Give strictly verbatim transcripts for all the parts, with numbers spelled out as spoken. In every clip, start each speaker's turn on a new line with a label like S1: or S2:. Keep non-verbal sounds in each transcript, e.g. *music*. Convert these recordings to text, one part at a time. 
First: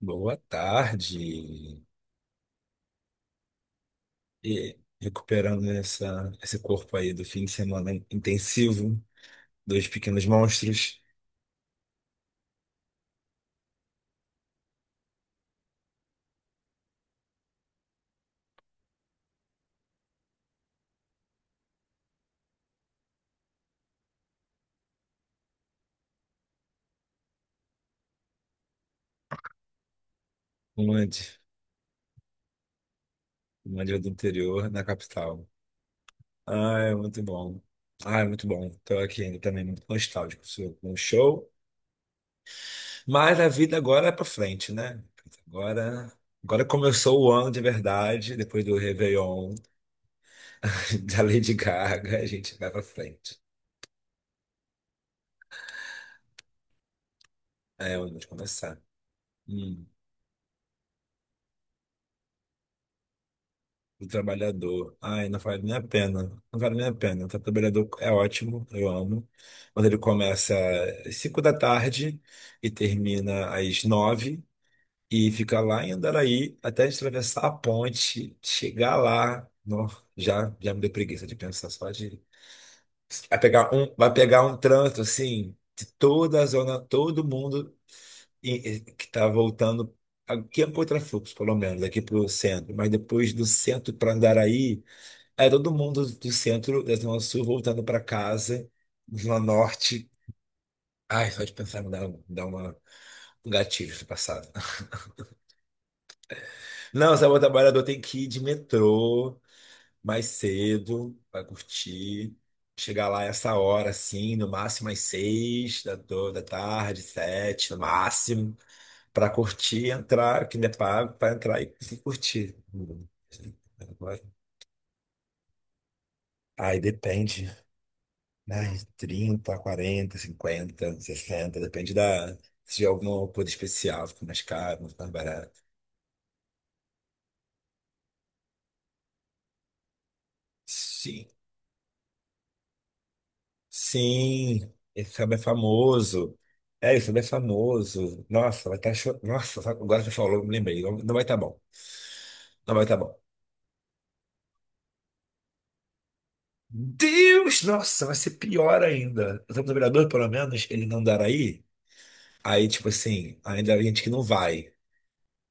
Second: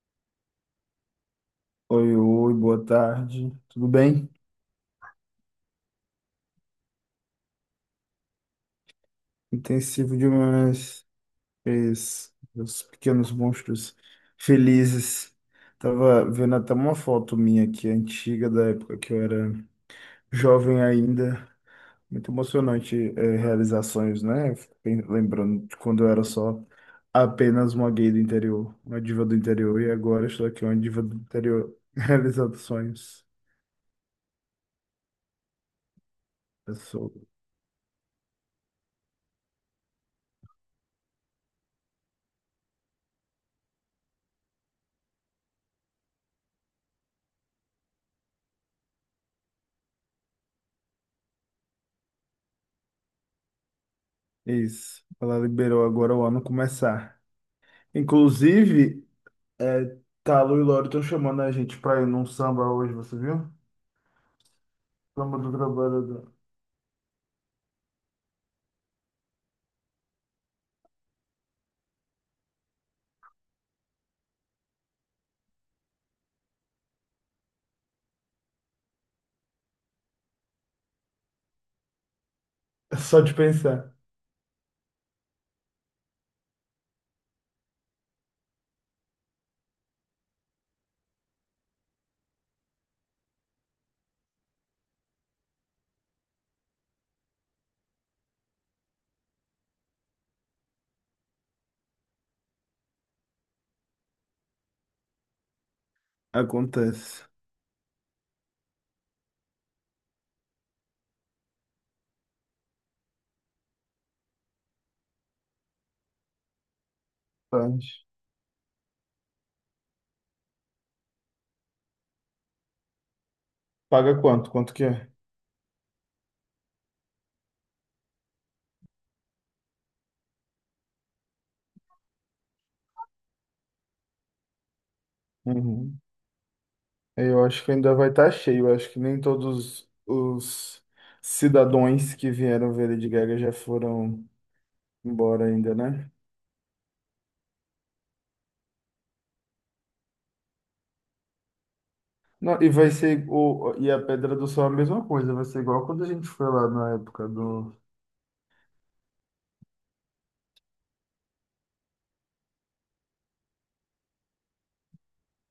S1: Boa tarde.
S2: Oi, oi, boa tarde. Tudo bem?
S1: E recuperando essa, esse corpo aí do fim de semana intensivo, dois
S2: Intensivo
S1: pequenos monstros,
S2: demais. Fez os pequenos monstros felizes. Tava vendo até uma foto minha aqui, antiga, da época que eu era jovem ainda. Muito emocionante, eh, realizar sonhos, né? Eu fico pen- lembrando de quando eu era só apenas uma gay do interior, uma diva do interior, e agora estou aqui, uma
S1: um
S2: diva do
S1: antes,
S2: interior, *laughs* realizando sonhos.
S1: um ali do interior, na capital.
S2: Eu
S1: Ah, é
S2: sou
S1: muito bom. Ah, é muito bom. Estou aqui ainda também muito nostálgico sou com o show. Mas a vida agora é para frente, né? Agora, agora começou o ano de verdade, depois do Réveillon, *laughs* da Lady Gaga, a gente vai para frente.
S2: isso. Ela liberou agora o ano começar.
S1: É onde começar.
S2: Inclusive,
S1: Hum.
S2: é, Talo e Loro estão chamando a gente pra ir num samba hoje, você viu?
S1: Do trabalhador. Ai,
S2: Samba
S1: não
S2: do
S1: vale nem a pena.
S2: trabalhador. *laughs*
S1: Não vale nem a pena. O trabalhador é ótimo, eu amo. Mas ele começa às cinco da tarde e termina às nove e fica lá em Andaraí até a gente atravessar a ponte, chegar lá. Nó, já, já me deu preguiça de pensar só de.
S2: É só de
S1: Vai pegar um,
S2: pensar.
S1: vai pegar um trânsito assim, de toda a zona, todo mundo e- e que está voltando. Aqui é um contrafluxo, pelo menos, aqui para o centro, mas depois do centro para Andaraí. Aí todo mundo do centro da Zona Sul voltando para casa, Zona Norte. Ai, só de pensar me dá, um, me dá uma, um gatilho do passado. *laughs* Não,
S2: Acontece.
S1: sabe, o trabalhador tem que ir de metrô mais cedo para curtir. Chegar lá essa hora, assim, no máximo às seis da, to- da tarde, sete, no
S2: Tarde.
S1: máximo, para curtir, e entrar, que não é pago, para entrar e, e curtir.
S2: Paga quanto? Quanto que é?
S1: Aí depende. Mais trinta, quarenta, cinquenta, sessenta, depende da. Se tiver alguma coisa especial, fica mais caro, não fica mais barato.
S2: Uhum. Eu acho que ainda vai estar cheio. Eu acho que nem todos os
S1: Sim.
S2: cidadãos que vieram ver Lady Gaga já foram
S1: Sim, esse samba é
S2: iguora ainda, né?
S1: famoso. É, esse samba é famoso. Nossa, vai estar chorando. Nossa, sabe, agora você falou, me lembrei. Não, não vai estar bom.
S2: Não, e
S1: Não vai
S2: vai
S1: estar bom.
S2: ser o, e a Pedra do Sol é a mesma coisa, vai ser igual quando a gente foi lá na época
S1: Deus,
S2: do...
S1: nossa, vai ser pior ainda. O Santo Vereador, pelo menos, ele não dará aí. Aí, tipo assim, ainda há gente que não vai.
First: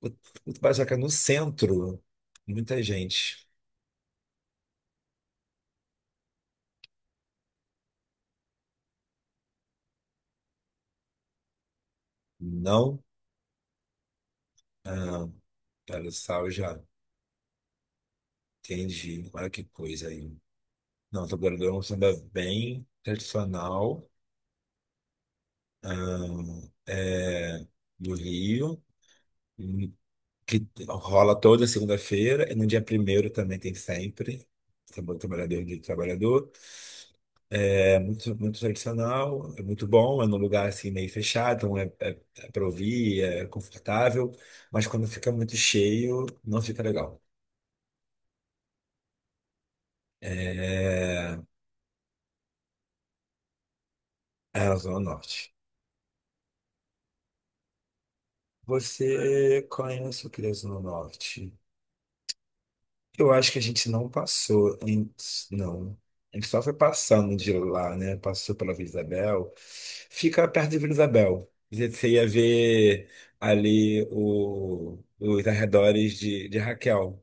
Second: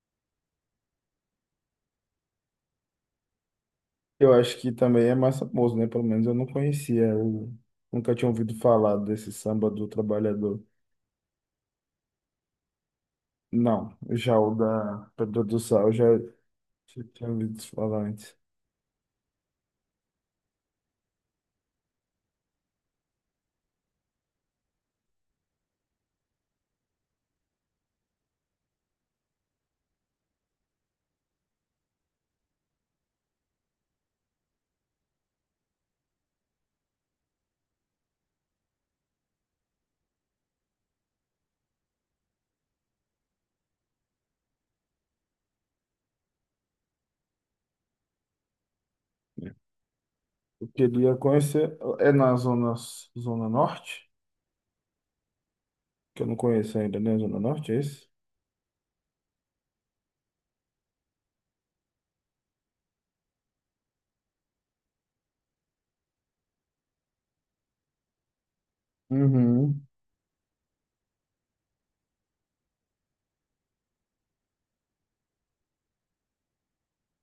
S1: O, o Barzoca no centro, muita gente.
S2: Eu acho que também é mais famoso, né? Pelo menos eu não conhecia, eu nunca tinha ouvido falar desse samba do trabalhador.
S1: Não.
S2: Não, já o da
S1: Ah,
S2: Pedra do Sal,
S1: tá
S2: já
S1: no sal já.
S2: já tinha ouvido falar antes.
S1: Entendi. Olha que coisa aí. Não, tô guardando é um samba bem tradicional ahn, é, do Rio, hum, que rola toda segunda-feira e no dia primeiro também tem sempre. Samba do Trabalhador e do Trabalhador. É muito, muito tradicional, é muito bom, é num lugar assim meio fechado, então é, é, é para ouvir, é confortável, mas quando fica muito cheio, não fica legal.
S2: Eu queria
S1: É,
S2: conhecer, é na zona, zona norte,
S1: é a Zona Norte.
S2: que eu não conheço ainda, né? Zona norte, é isso?
S1: Você conhece o Criança no Norte? Eu acho que a gente não passou, em- não. A gente só foi passando de lá, né? Passou pela Vila Isabel.
S2: Uhum.
S1: Fica perto de Vila Isabel. Você ia ver ali o- os arredores de, de Raquel,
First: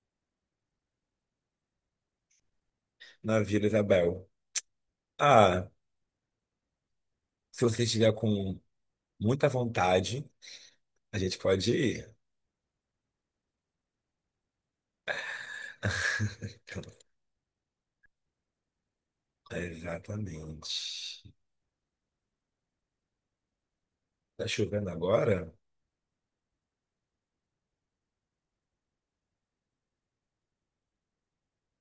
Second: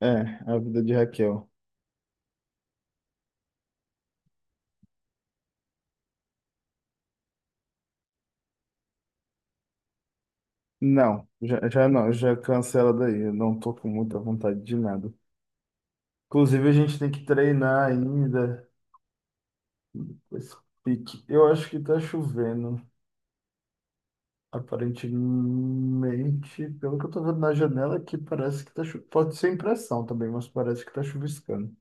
S2: É, a vida de Raquel.
S1: na Vila Isabel. Ah, se você estiver com muita vontade, a
S2: Não,
S1: gente
S2: já,
S1: pode
S2: já não,
S1: ir.
S2: já cancela daí, eu não tô com muita vontade de nada. Inclusive, a gente tem que treinar ainda. Pois pique.
S1: Exatamente.
S2: Eu acho que tá chovendo.
S1: Tá chovendo agora?
S2: Aparentemente, pelo que eu tô vendo na janela aqui, parece que tá chovendo. Pode ser impressão também, mas parece que tá chuviscando.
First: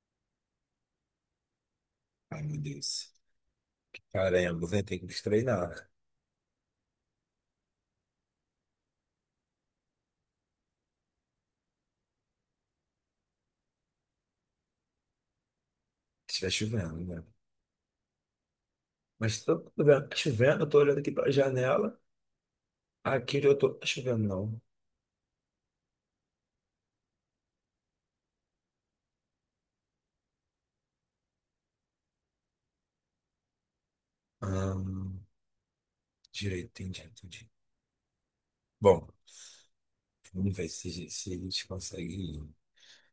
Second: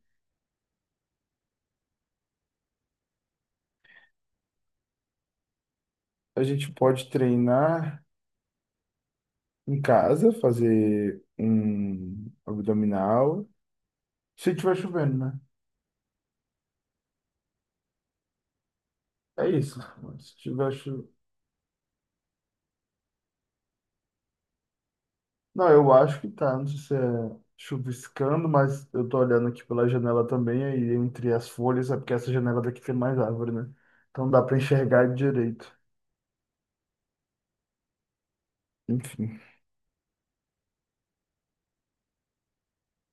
S1: Ai, meu Deus. Caramba, né? Tem que se treinar, né?
S2: A gente pode treinar em casa, fazer um abdominal. Se tiver chovendo, né?
S1: Se estiver chovendo, né? Mas se
S2: É
S1: tá
S2: isso.
S1: chovendo, tá
S2: Se
S1: chovendo, eu
S2: tiver
S1: tô olhando
S2: chu-
S1: aqui pela janela. Aqui onde eu tô, tá chovendo, não.
S2: Não, eu acho que tá. Não sei se é chuviscando, mas eu tô olhando aqui pela janela também, aí entre as folhas, é porque essa janela daqui tem mais árvore, né? Então dá para
S1: Ah,
S2: enxergar direito.
S1: direito, entendi, entendi. Bom,
S2: Enfim.
S1: vamos ver se, se a gente consegue ir.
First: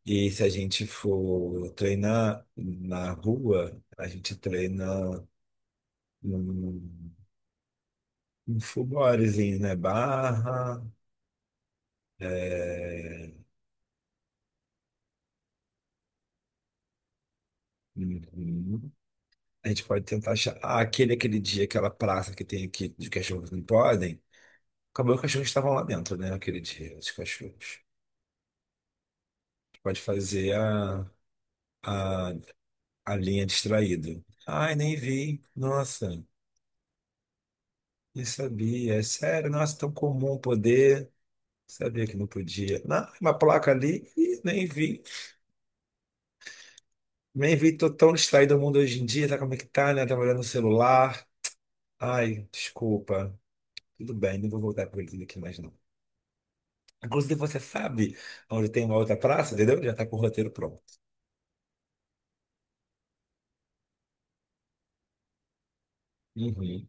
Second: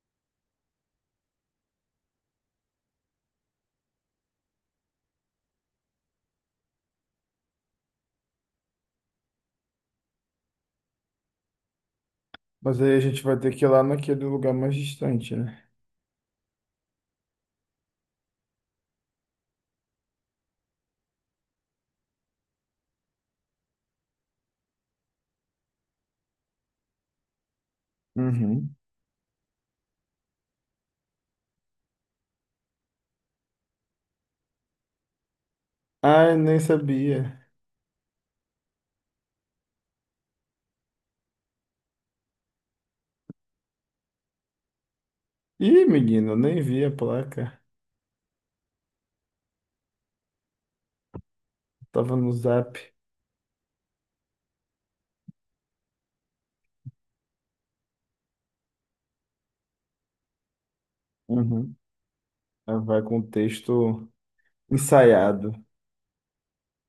S1: E se a gente for treinar na rua, a gente treina num, num full bodyzinho, né? Barra,
S2: Mas aí a gente
S1: é,
S2: vai ter que ir lá naquele lugar mais distante, né?
S1: uhum. A gente pode tentar achar. Ah, aquele, aquele dia, aquela praça que tem aqui de cachorros não podem. Acabou que os cachorros estavam lá dentro, né? Aquele dia, os cachorros.
S2: Uhum.
S1: Pode fazer a, a, a linha distraído. Ai, nem vi. Nossa,
S2: Ai, nem sabia.
S1: nem sabia. É sério, nossa, tão comum poder. Sabia que não podia. Não, uma placa ali, ih, nem vi.
S2: Ih, menino, eu nem vi a placa.
S1: Nem vi, tô tão distraído o mundo hoje em dia, tá como é que tá, né? Trabalhando no celular.
S2: Tava no
S1: Ai,
S2: Zap.
S1: desculpa. Tudo bem, não vou voltar com eles aqui mais não. Inclusive, você sabe onde tem uma outra praça, entendeu? Já tá com o roteiro pronto.
S2: Uhum. Ah, vai com o texto ensaiado.
S1: Uhum.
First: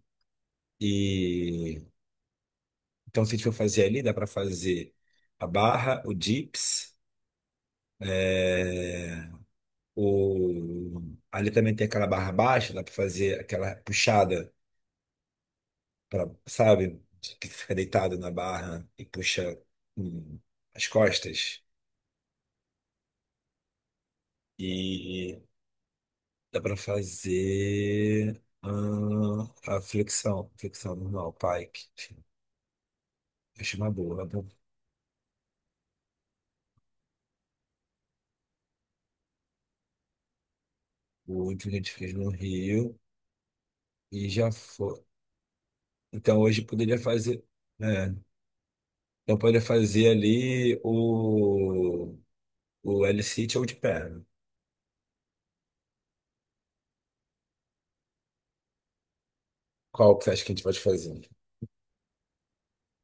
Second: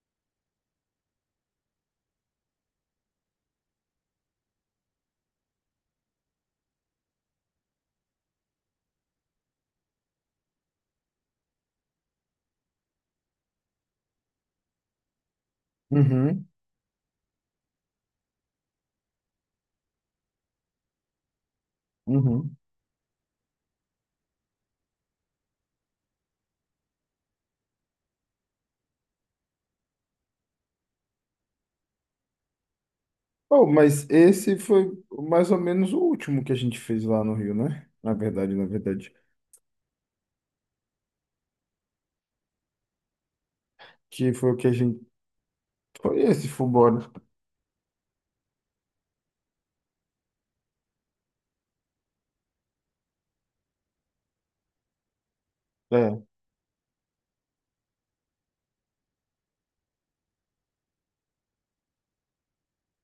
S1: E então, se a gente for fazer ali, dá para fazer a barra, o dips, é, o... Ali também tem aquela barra baixa, dá para fazer aquela puxada, pra,
S2: Uhum.
S1: sabe? Que fica deitado na barra e puxa hum, as costas.
S2: Uhum.
S1: E dá para fazer hum, a flexão, flexão normal, pike. Enfim,
S2: Oh,
S1: acho uma
S2: mas
S1: boa, é bom.
S2: esse foi mais ou menos o último que a gente fez lá no Rio, né? Na verdade, na verdade.
S1: O último que a gente fez no Rio e
S2: Que
S1: já
S2: foi o que a gente.
S1: foi.
S2: Foi
S1: Então,
S2: esse
S1: hoje poderia
S2: Fubora.
S1: fazer, né? Então poderia fazer ali o, o L-sit ou de perna.
S2: É.
S1: Qual que você acha que a gente pode fazer?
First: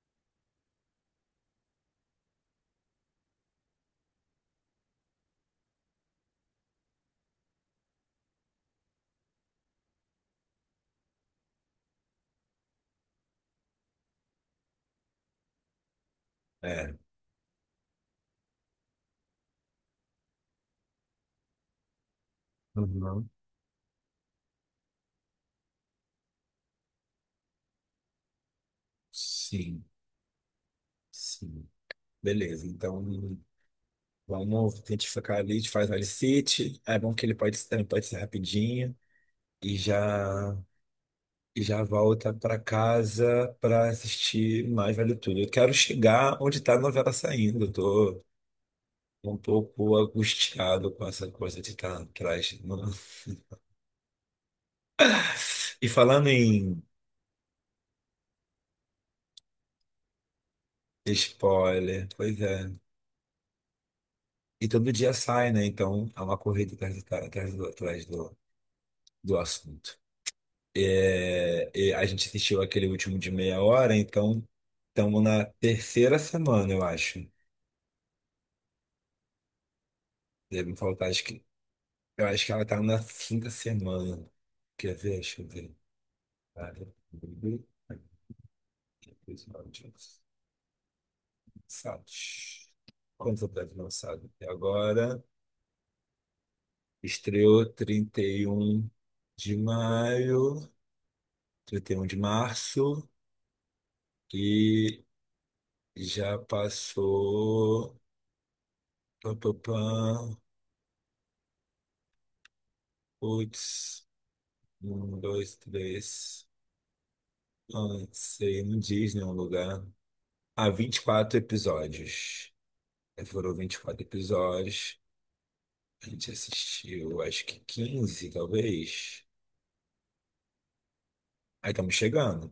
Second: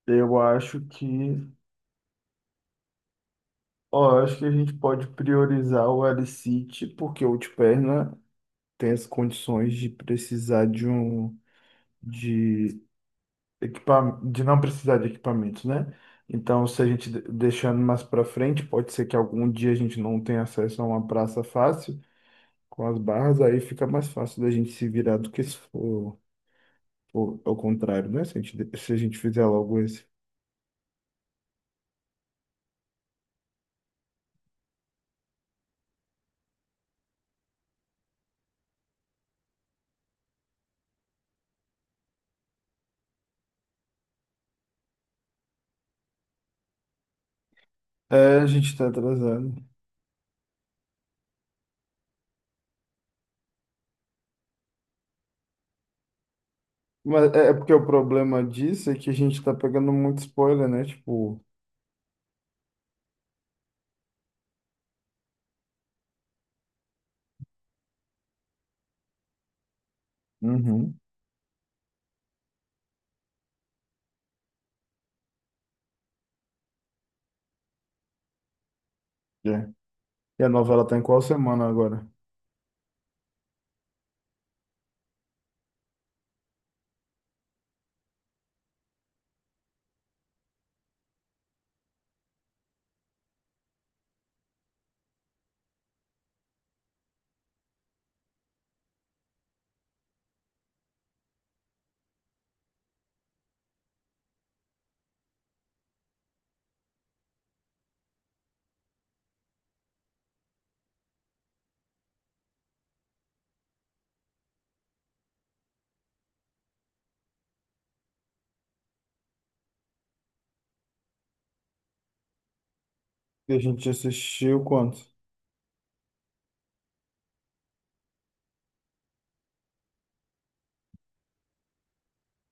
S2: Eu acho que. Ó, eu acho que a gente pode priorizar o Alicite, porque o Ultiperna ter as condições de precisar de um de equipa, de não precisar de equipamentos, né? Então, se a
S1: É.
S2: gente de- deixando mais para frente, pode ser que algum dia a gente não tenha acesso a uma praça fácil com as
S1: Uhum.
S2: barras, aí fica mais fácil da gente se virar do que se for, for ao contrário, né? Se a gente, de- se a gente fizer logo
S1: Sim,
S2: esse.
S1: sim. Beleza, então vamos tentar ficar ali, a gente faz o L-sit. É bom que ele pode, ele pode ser rapidinho e já, e já volta para casa para assistir Mais Vale Tudo. Eu quero chegar onde está a novela saindo. Eu tô
S2: É, a gente tá
S1: um
S2: atrasando.
S1: pouco angustiado com essa coisa de estar atrás, no- *laughs* e falando em
S2: Mas é é porque o problema disso é que a gente tá pegando muito spoiler, né? Tipo,
S1: spoiler, pois é. E todo dia sai, né? Então há uma corrida atrás, do- atrás do, atrás do do assunto.
S2: uhum,
S1: É, e a gente assistiu aquele último de meia hora, então estamos na terceira semana, eu acho.
S2: é. E a
S1: Deve me
S2: novela tá em
S1: faltar,
S2: qual
S1: acho que
S2: semana agora?
S1: eu acho que ela tá na quinta semana. Quer ver? Deixa eu ver. Lançados. Quantos episódios lançados até agora? Estreou trinta e um de maio, trinta e um de março e já passou. Pá, pá, pá, putz, um, dois, três. Ah, isso aí não diz nenhum lugar. Há vinte e quatro episódios.
S2: E
S1: Foram
S2: a gente
S1: vinte e quatro
S2: assistiu
S1: episódios.
S2: quanto?
S1: A gente assistiu, acho que quinze, talvez. Aí estamos chegando.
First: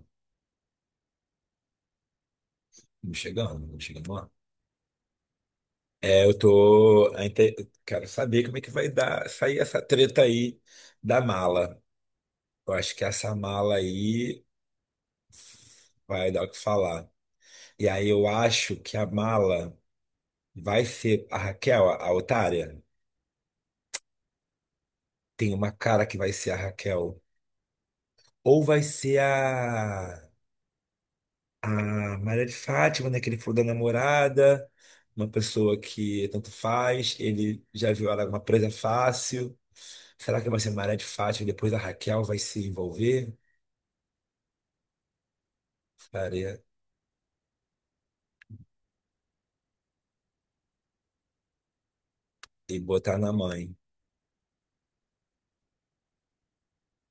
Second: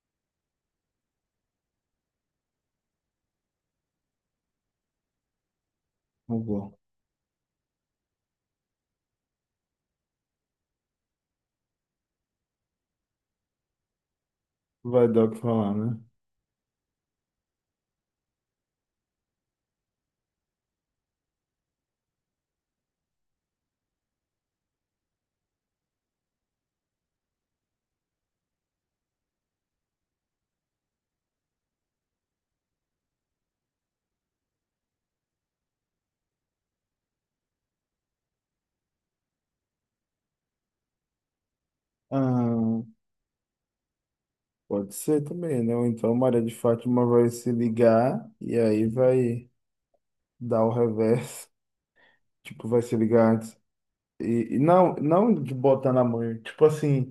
S1: Estamos chegando, estamos chegando lá. É, eu
S2: Agora.
S1: tô, a inte- eu quero saber como é que vai dar, sair essa treta aí da mala. Eu acho que essa mala aí
S2: Vai dar o que falar, né?
S1: vai dar o que falar. E aí eu acho que a mala vai ser a Raquel, a, a otária. Tem uma cara que vai ser a Raquel. Ou vai ser a a Maria de Fátima, né, que ele falou da namorada, uma pessoa que tanto faz, ele já viu ela uma presa fácil. Será que vai ser Maria de Fátima e depois a Raquel vai se
S2: Ah,
S1: envolver?
S2: pode ser também, né? Ou então Maria de
S1: Faria
S2: Fátima vai se ligar e aí vai dar o reverso. *laughs* Tipo,
S1: e
S2: vai se
S1: botar na
S2: ligar antes.
S1: mãe.
S2: E, e não, não de botar na mãe. Tipo assim,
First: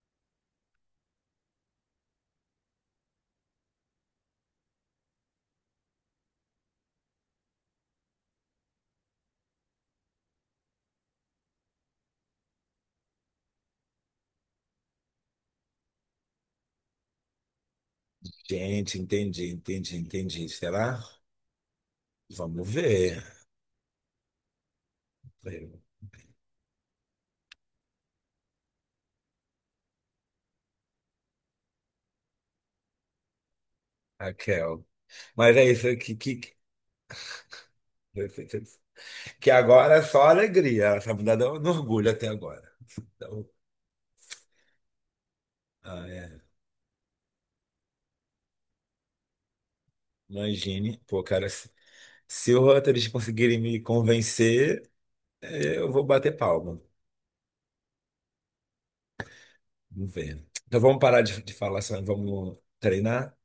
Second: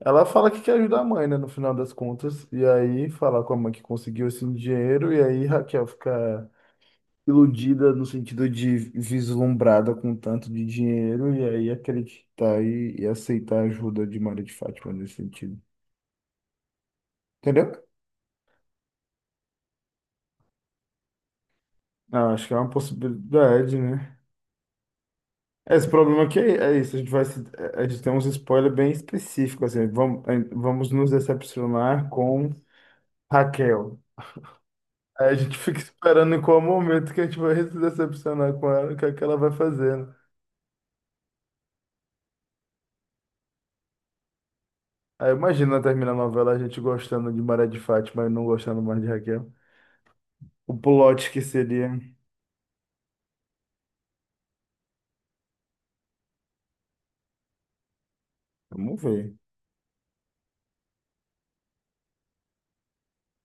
S2: ela fala que quer ajudar a mãe, né? No final das contas. E aí fala com a mãe que conseguiu esse dinheiro. E aí Raquel fica iludida no sentido de vislumbrada com tanto de dinheiro e aí acreditar e, e aceitar a ajuda de Maria de Fátima nesse sentido. Entendeu?
S1: Gente, entendi, entendi, entendi. Será?
S2: Ah, acho que é uma
S1: Vamos ver.
S2: possibilidade, né? É, esse problema aqui é, é isso, a gente vai se- a gente tem uns spoilers bem específicos, assim, vamos, vamos nos decepcionar com Raquel.
S1: Raquel.
S2: Aí a
S1: Mas
S2: gente *laughs*
S1: é
S2: fica
S1: isso que,
S2: esperando em
S1: que,
S2: qual momento que a gente vai se decepcionar com ela, o que é que ela
S1: que
S2: vai
S1: agora é
S2: fazendo.
S1: só alegria. Ela tá mudada no orgulho até agora. Então,
S2: Aí imagina
S1: ah,
S2: terminar a
S1: é.
S2: novela a gente gostando de Maria de Fátima e não gostando mais de Raquel. O
S1: Imagine, pô,
S2: plot que
S1: cara,
S2: seria.
S1: se o Rutgers conseguirem me convencer, eh, eu vou bater palma.
S2: Vamos ver.
S1: Vamos ver. Então vamos parar de, de falar só, e vamos treinar?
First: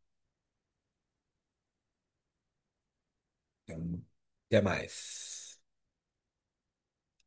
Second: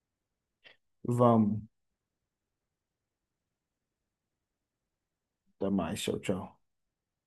S2: Vamos.
S1: Então, até mais.
S2: Até mais. Tchau, tchau.